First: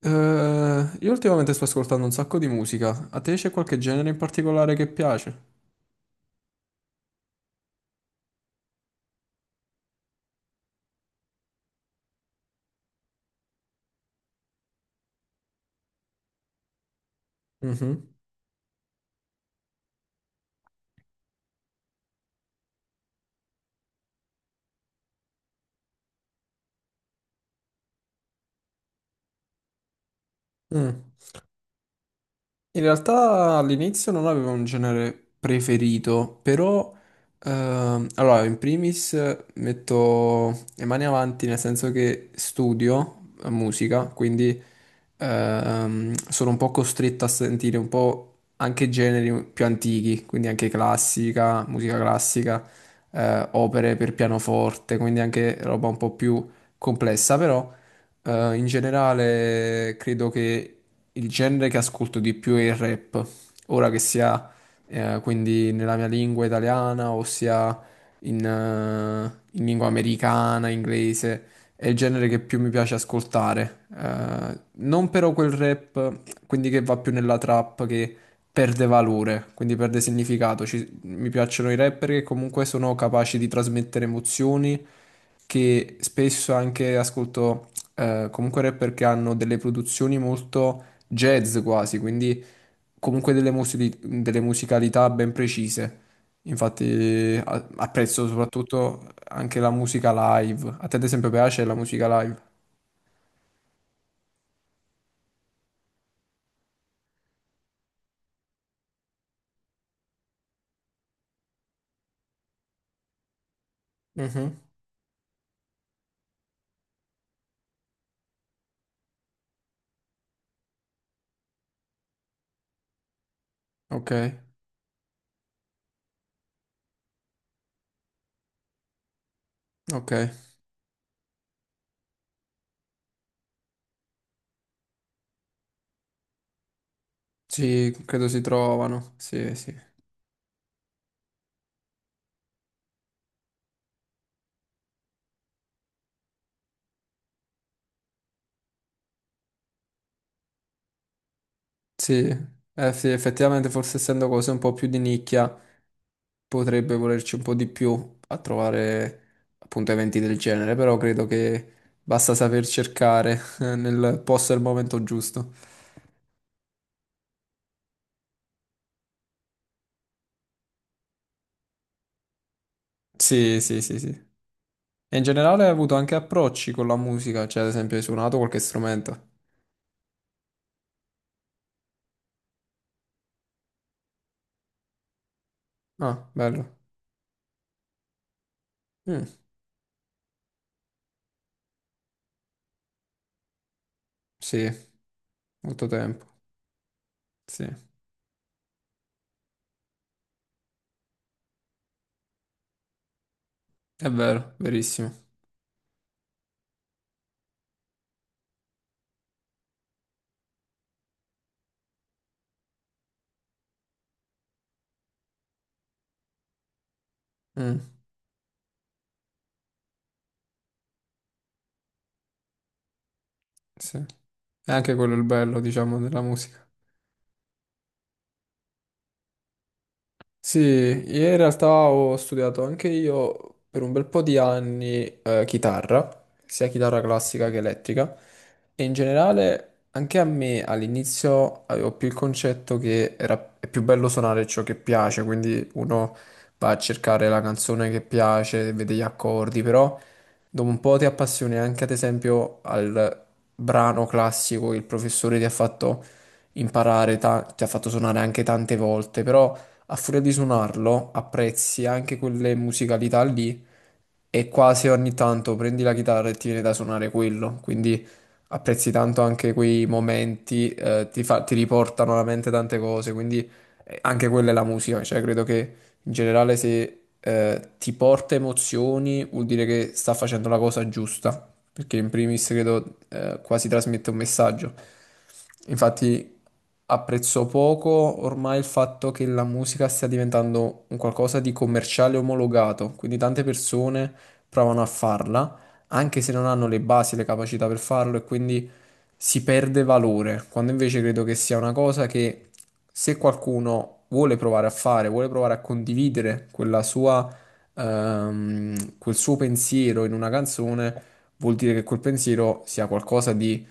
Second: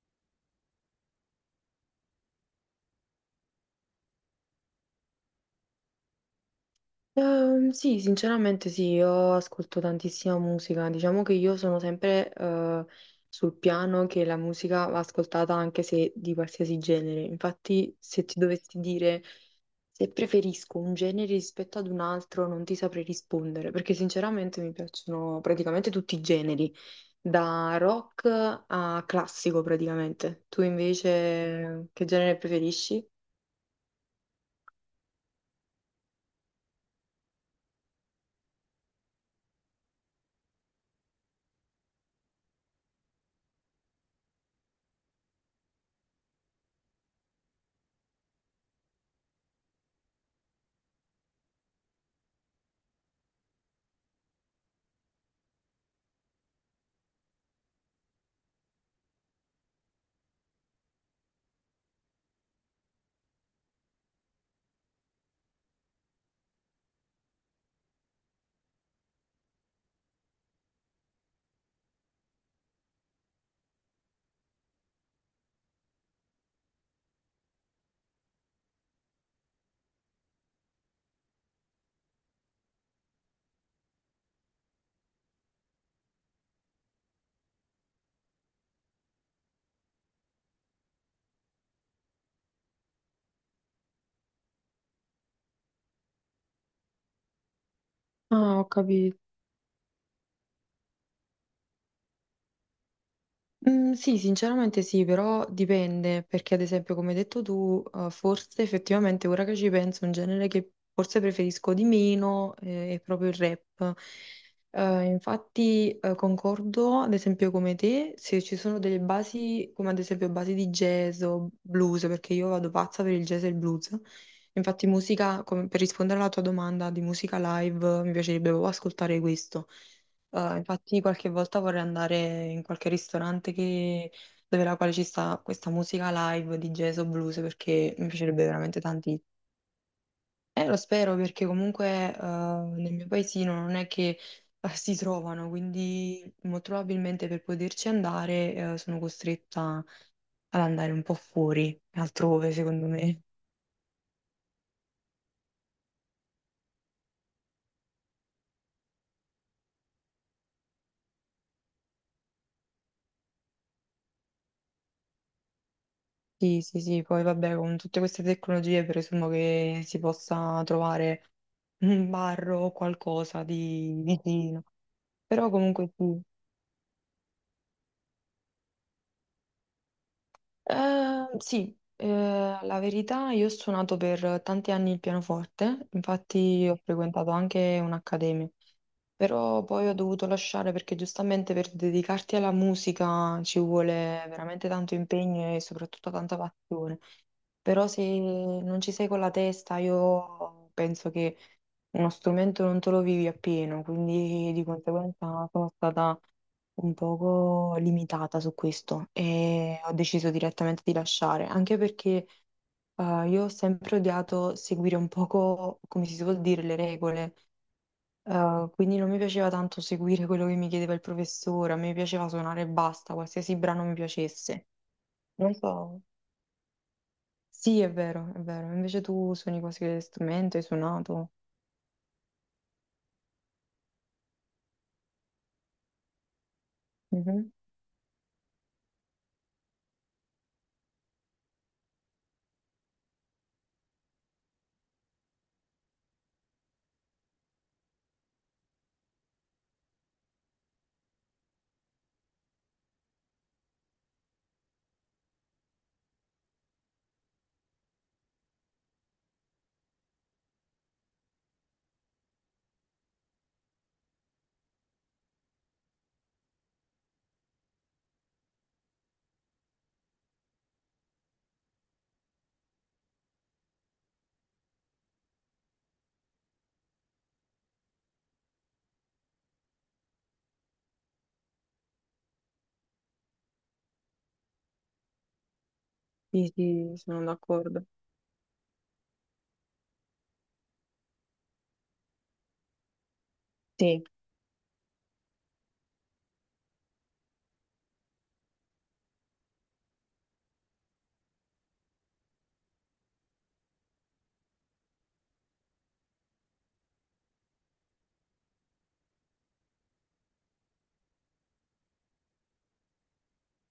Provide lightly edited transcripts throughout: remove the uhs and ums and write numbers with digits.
Io ultimamente sto ascoltando un sacco di musica. A te c'è qualche genere in particolare che piace? Sì, sinceramente sì, io ascolto tantissima musica, diciamo che io sono sempre sul piano che la musica va ascoltata anche se di qualsiasi genere. Infatti, Mhm. se ti dovessi dire se preferisco un genere rispetto ad un altro, non ti saprei rispondere, perché sinceramente mi piacciono praticamente tutti i generi, da rock a classico praticamente. Tu Mm. invece che genere In preferisci? realtà all'inizio non avevo un genere preferito, però allora in primis metto le mani avanti nel senso che studio musica, quindi sono un po' costretto a sentire un po' anche generi più antichi, quindi anche classica, musica classica, opere per pianoforte, quindi anche roba un po' più complessa, però in generale credo che il genere che ascolto di più è il rap, ora che sia quindi nella mia lingua italiana o sia in, eh, in lingua americana, inglese. È il genere che più mi piace ascoltare. Non però quel rap, quindi che va più nella trap, che perde valore, quindi perde significato. Mi piacciono i rapper che comunque sono capaci di trasmettere emozioni, che spesso anche ascolto comunque rapper che hanno delle produzioni molto jazz quasi, quindi comunque delle, delle musicalità ben precise. Infatti apprezzo Ah, ho soprattutto capito. anche la musica live. A te ad esempio piace la musica live? Mhmm, sì, sinceramente sì, però dipende, perché ad esempio come hai detto tu, forse effettivamente ora che ci penso un genere che forse preferisco di meno, è proprio il rap. Mhm. Infatti, concordo ad esempio come te, se ci sono delle basi, come ad esempio basi di jazz o blues, perché io vado pazza per il jazz e il blues. Ok, Infatti musica, come per rispondere alla tua domanda di musica live, mi piacerebbe proprio ascoltare questo. ok. Infatti qualche volta vorrei andare in qualche dove la quale ci sta questa musica live di jazz o blues, Sì, perché mi credo si piacerebbe veramente trovano. tantissimo. Sì, sì. Lo spero, perché comunque nel mio paesino non è che si trovano, quindi molto probabilmente per poterci andare sono costretta ad andare un po' fuori, Sì, altrove secondo sì, me. effettivamente forse essendo cose un po' più di nicchia potrebbe volerci un po' di più a trovare appunto eventi del genere, però credo che basta saper cercare nel posto e al momento giusto. Sì, sì, sì, poi vabbè, con tutte queste tecnologie presumo che si possa trovare un bar o qualcosa Sì, sì, sì, di sì. vicino. E in Però generale hai comunque avuto anche sì. approcci con la musica, cioè ad esempio hai suonato qualche strumento. Eh, sì, la verità, io ho suonato per tanti anni il pianoforte, Ah, bello. infatti ho frequentato anche un'accademia, Mm, però poi ho dovuto lasciare perché giustamente per dedicarti alla musica ci vuole veramente sì, tanto impegno e molto soprattutto tempo. tanta passione. Sì, Però se non ci sei con la testa, io penso che uno strumento non te lo vivi appieno, è quindi vero, di verissimo. conseguenza sono stata un poco limitata su questo e ho deciso direttamente di lasciare, anche perché io ho sempre odiato seguire un poco, come si suol dire, le regole. Mm, Quindi non mi piaceva tanto seguire quello che mi chiedeva il professore, a me piaceva suonare e basta, qualsiasi brano mi sì. piacesse. È anche quello il Non bello, diciamo, so. della musica. Sì, è vero, è vero. Invece tu suoni qualsiasi strumento, Sì, hai io suonato. in realtà ho studiato anche io per un bel po' di anni chitarra, sia chitarra classica Mhm. che elettrica, e in generale anche a me all'inizio avevo più il concetto che è più bello suonare ciò che piace, quindi uno va a cercare la canzone che piace, vede gli accordi, però dopo un po' ti appassioni anche ad esempio al brano classico che il professore ti ha fatto imparare, ti ha fatto suonare anche tante volte, però a furia di suonarlo apprezzi anche quelle musicalità lì e quasi ogni tanto prendi la chitarra e ti viene da suonare quello, quindi apprezzi tanto anche quei momenti, ti riportano alla mente tante cose, quindi anche quella è la musica, cioè credo che in generale se ti porta emozioni vuol dire che sta facendo la cosa giusta perché in primis credo quasi trasmette un messaggio. Infatti Sì, sì, sono apprezzo d'accordo. poco ormai il fatto che la musica stia diventando un qualcosa di commerciale omologato, quindi tante Sì. persone provano a farla, anche se non hanno le basi, le capacità per farlo e quindi si perde valore, quando invece credo che sia una cosa che se qualcuno vuole provare a fare, vuole provare a condividere quella sua quel suo pensiero in una canzone, vuol dire che quel pensiero sia qualcosa di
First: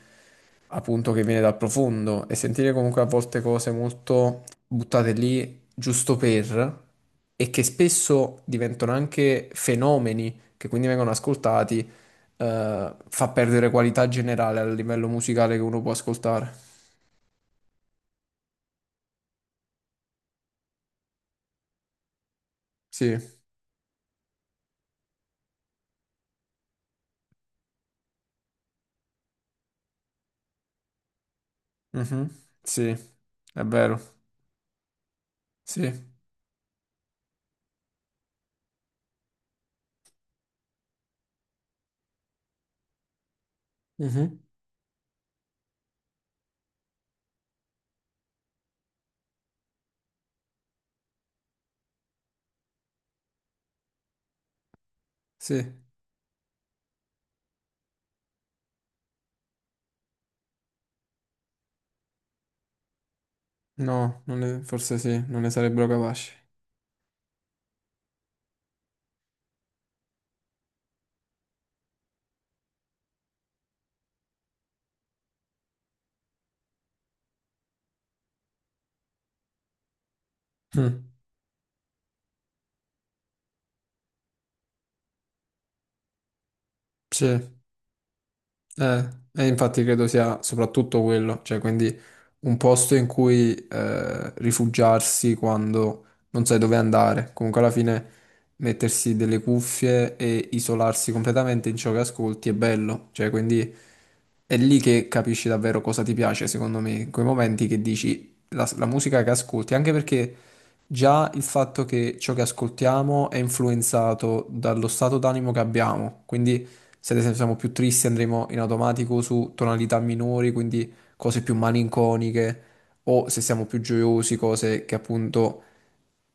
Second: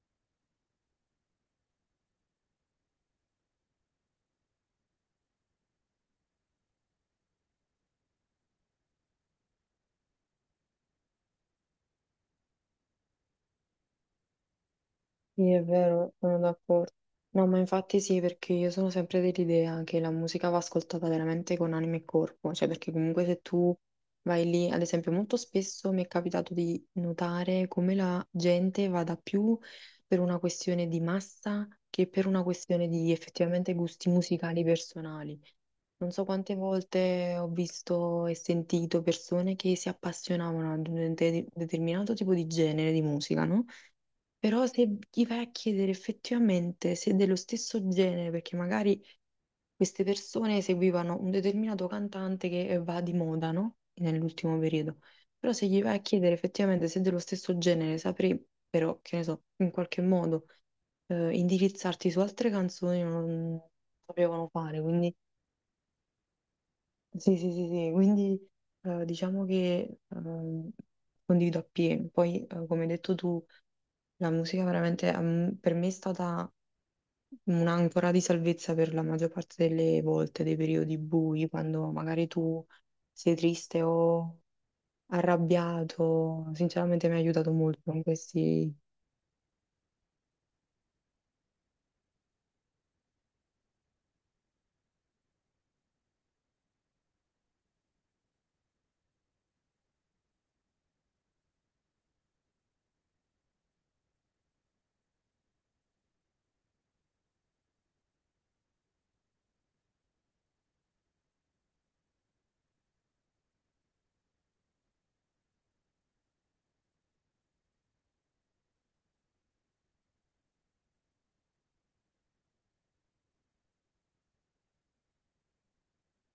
appunto che viene dal profondo e sentire comunque a volte cose molto buttate lì giusto per e che spesso diventano anche fenomeni che quindi vengono ascoltati, fa perdere qualità generale a livello Sì, musicale che è uno può vero, sono ascoltare. d'accordo. No, ma infatti sì, perché io sono sempre dell'idea che la musica va ascoltata veramente con anima e corpo, cioè perché Sì. comunque se tu vai lì, ad esempio, molto spesso mi è capitato di notare come la gente vada più per una questione di massa che per Mhm. una questione Sì, di è effettivamente vero. gusti musicali personali. Non Sì. so quante volte ho visto e sentito persone che si appassionavano ad determinato tipo di genere di musica, no? Mhm. Però se gli vai a chiedere effettivamente se è dello stesso genere, perché magari queste persone seguivano un determinato cantante che va di moda, no? Nell'ultimo periodo. Però Sì, se gli vai a chiedere effettivamente se è dello stesso genere, saprei però, che ne so, in qualche modo indirizzarti su altre canzoni non no, non sapevano ne- fare. forse Quindi, sì, non ne sarebbero capaci. sì, sì, sì, sì. Quindi diciamo che condivido appieno. Poi, come hai detto tu, la musica veramente per me è stata un'ancora di salvezza per la maggior parte delle volte, dei periodi Mm. bui, quando magari tu sei triste o arrabbiato. Sinceramente mi ha aiutato Sì. molto in questi... E infatti credo sia soprattutto quello, cioè quindi un posto in cui rifugiarsi quando non sai dove andare, comunque alla fine mettersi delle cuffie e isolarsi completamente in ciò che ascolti è bello, cioè quindi è lì che capisci davvero cosa ti piace, secondo me, in quei momenti che dici la musica che ascolti, anche perché già il fatto che ciò che ascoltiamo è influenzato dallo stato d'animo che abbiamo, quindi se ad esempio siamo più tristi andremo in automatico su tonalità minori, quindi cose più malinconiche, o se siamo più gioiosi, cose che appunto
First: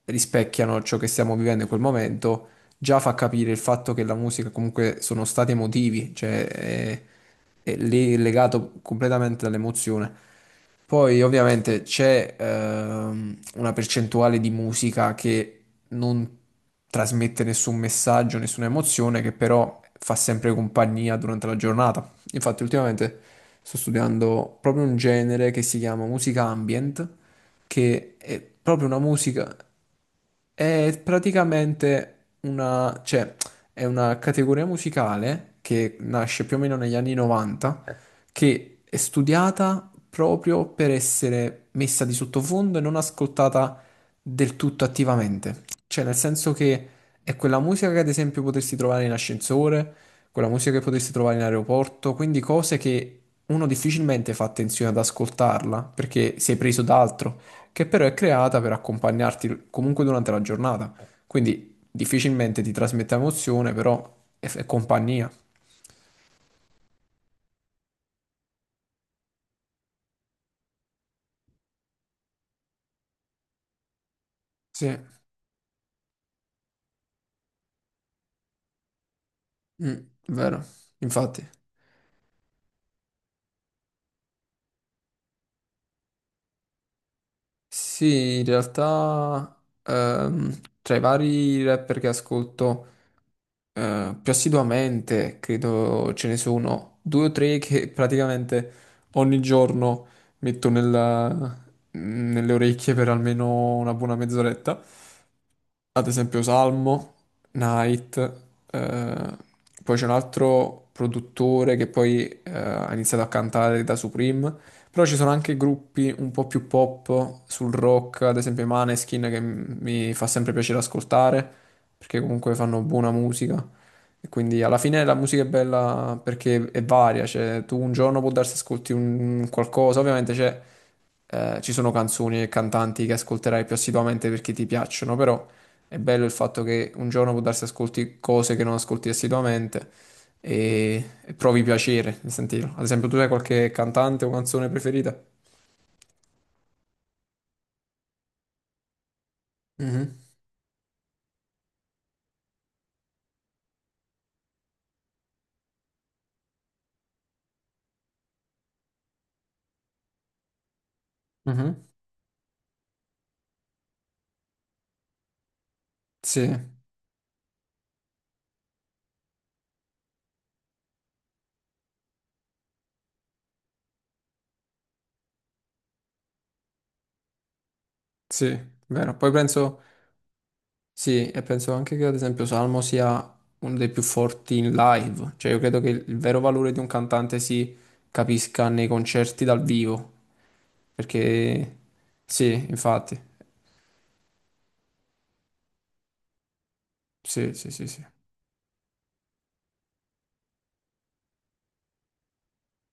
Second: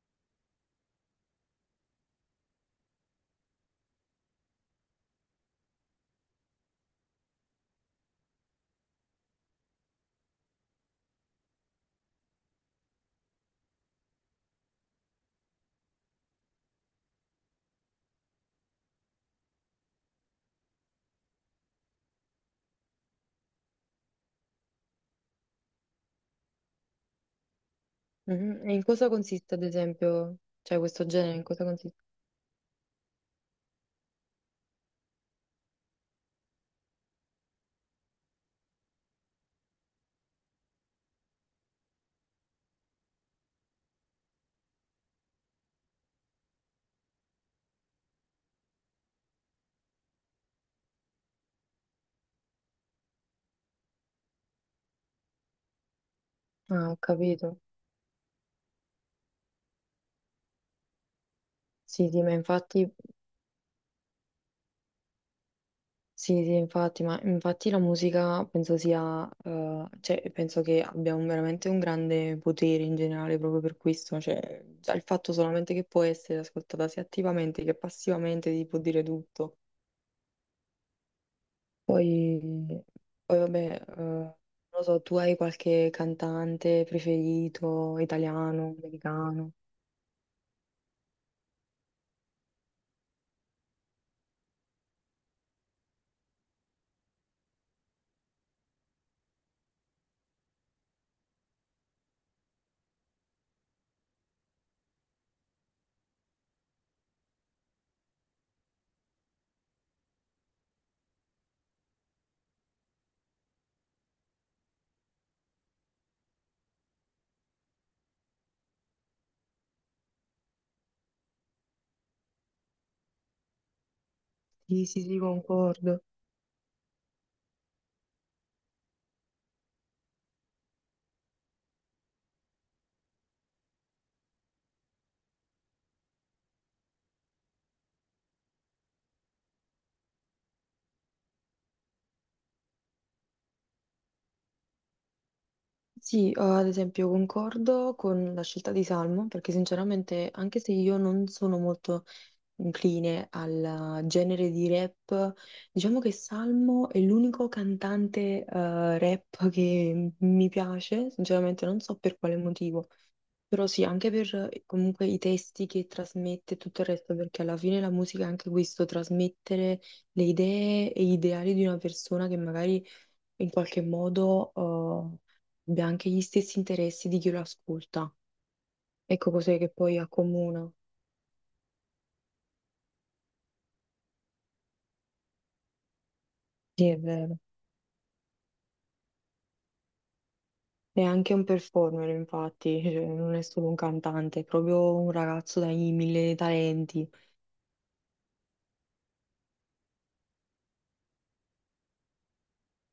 rispecchiano ciò che stiamo vivendo in quel momento, già fa capire il fatto che la musica comunque sono stati emotivi, cioè è lì legato completamente all'emozione. Poi ovviamente c'è una percentuale di musica che non trasmette nessun messaggio, nessuna emozione, che però fa sempre compagnia durante la giornata. Infatti ultimamente sto studiando proprio un genere che si chiama musica ambient, che è Mhm. E in proprio una cosa consiste, musica. ad esempio, cioè È questo genere, in cosa consiste? praticamente una, cioè, è una categoria musicale che nasce più o meno negli anni 90, che è studiata proprio per essere messa di sottofondo e non ascoltata del tutto attivamente. Cioè, nel senso che è quella musica che ad esempio potresti trovare in ascensore, quella musica che potresti trovare in aeroporto, quindi cose che uno difficilmente fa attenzione ad ascoltarla perché sei preso Ah, ho da altro capito. che però è creata per accompagnarti comunque durante la giornata. Quindi Sì, sì, ma difficilmente ti infatti trasmette emozione, però è compagnia. sì, sì, infatti, ma infatti la musica penso sia, cioè, penso che abbia veramente un grande potere in generale proprio per questo, cioè, Sì. già il fatto solamente che può essere ascoltata sia attivamente che passivamente ti può dire tutto. Mm, vero, infatti. Poi, poi vabbè, non lo so, tu hai qualche cantante preferito, Sì, in italiano, americano? realtà tra i vari rapper che ascolto più assiduamente, credo ce ne sono due o tre che praticamente ogni giorno metto nella- nelle orecchie per almeno una buona mezz'oretta. Ad esempio Salmo, Night, eh, poi c'è un altro produttore che poi ha iniziato a cantare da Supreme, però ci sono anche gruppi un po' più pop sul rock, ad esempio i Maneskin che mi fa sempre piacere ascoltare perché comunque fanno buona musica. E quindi alla Sì, sì, fine la sì, musica è concordo. bella perché è varia, cioè tu un giorno può darsi ascolti un qualcosa, ovviamente c'è ci sono canzoni e cantanti che ascolterai più assiduamente perché ti piacciono, però è bello il fatto che un giorno può darsi ascolti cose che non ascolti assiduamente e provi piacere nel sentirlo. Ad esempio, tu hai qualche cantante o canzone preferita? Sì, ad esempio concordo con la scelta di Salmo, perché Mhm, sinceramente anche se io non sono molto incline al genere di rap. Diciamo che Salmo è l'unico cantante rap che mi piace, sinceramente non mhm. so per quale motivo, però sì, anche per comunque i testi che Sì, trasmette e tutto il resto, perché alla fine la musica è anche questo, trasmettere le idee e gli ideali di una persona che magari in qualche modo eh, abbia anche gli stessi interessi di chi lo ascolta. sì, vero. Poi Ecco cos'è che penso, poi accomuna. sì, e penso anche che ad esempio Salmo sia uno dei più forti in live, cioè io credo che il vero valore di un Sì, è cantante vero. si capisca nei concerti dal vivo, Neanche un perché performer, sì, infatti, cioè, infatti. non è solo un cantante, è proprio un ragazzo dai mille talenti. Sì, sì, sì, sì.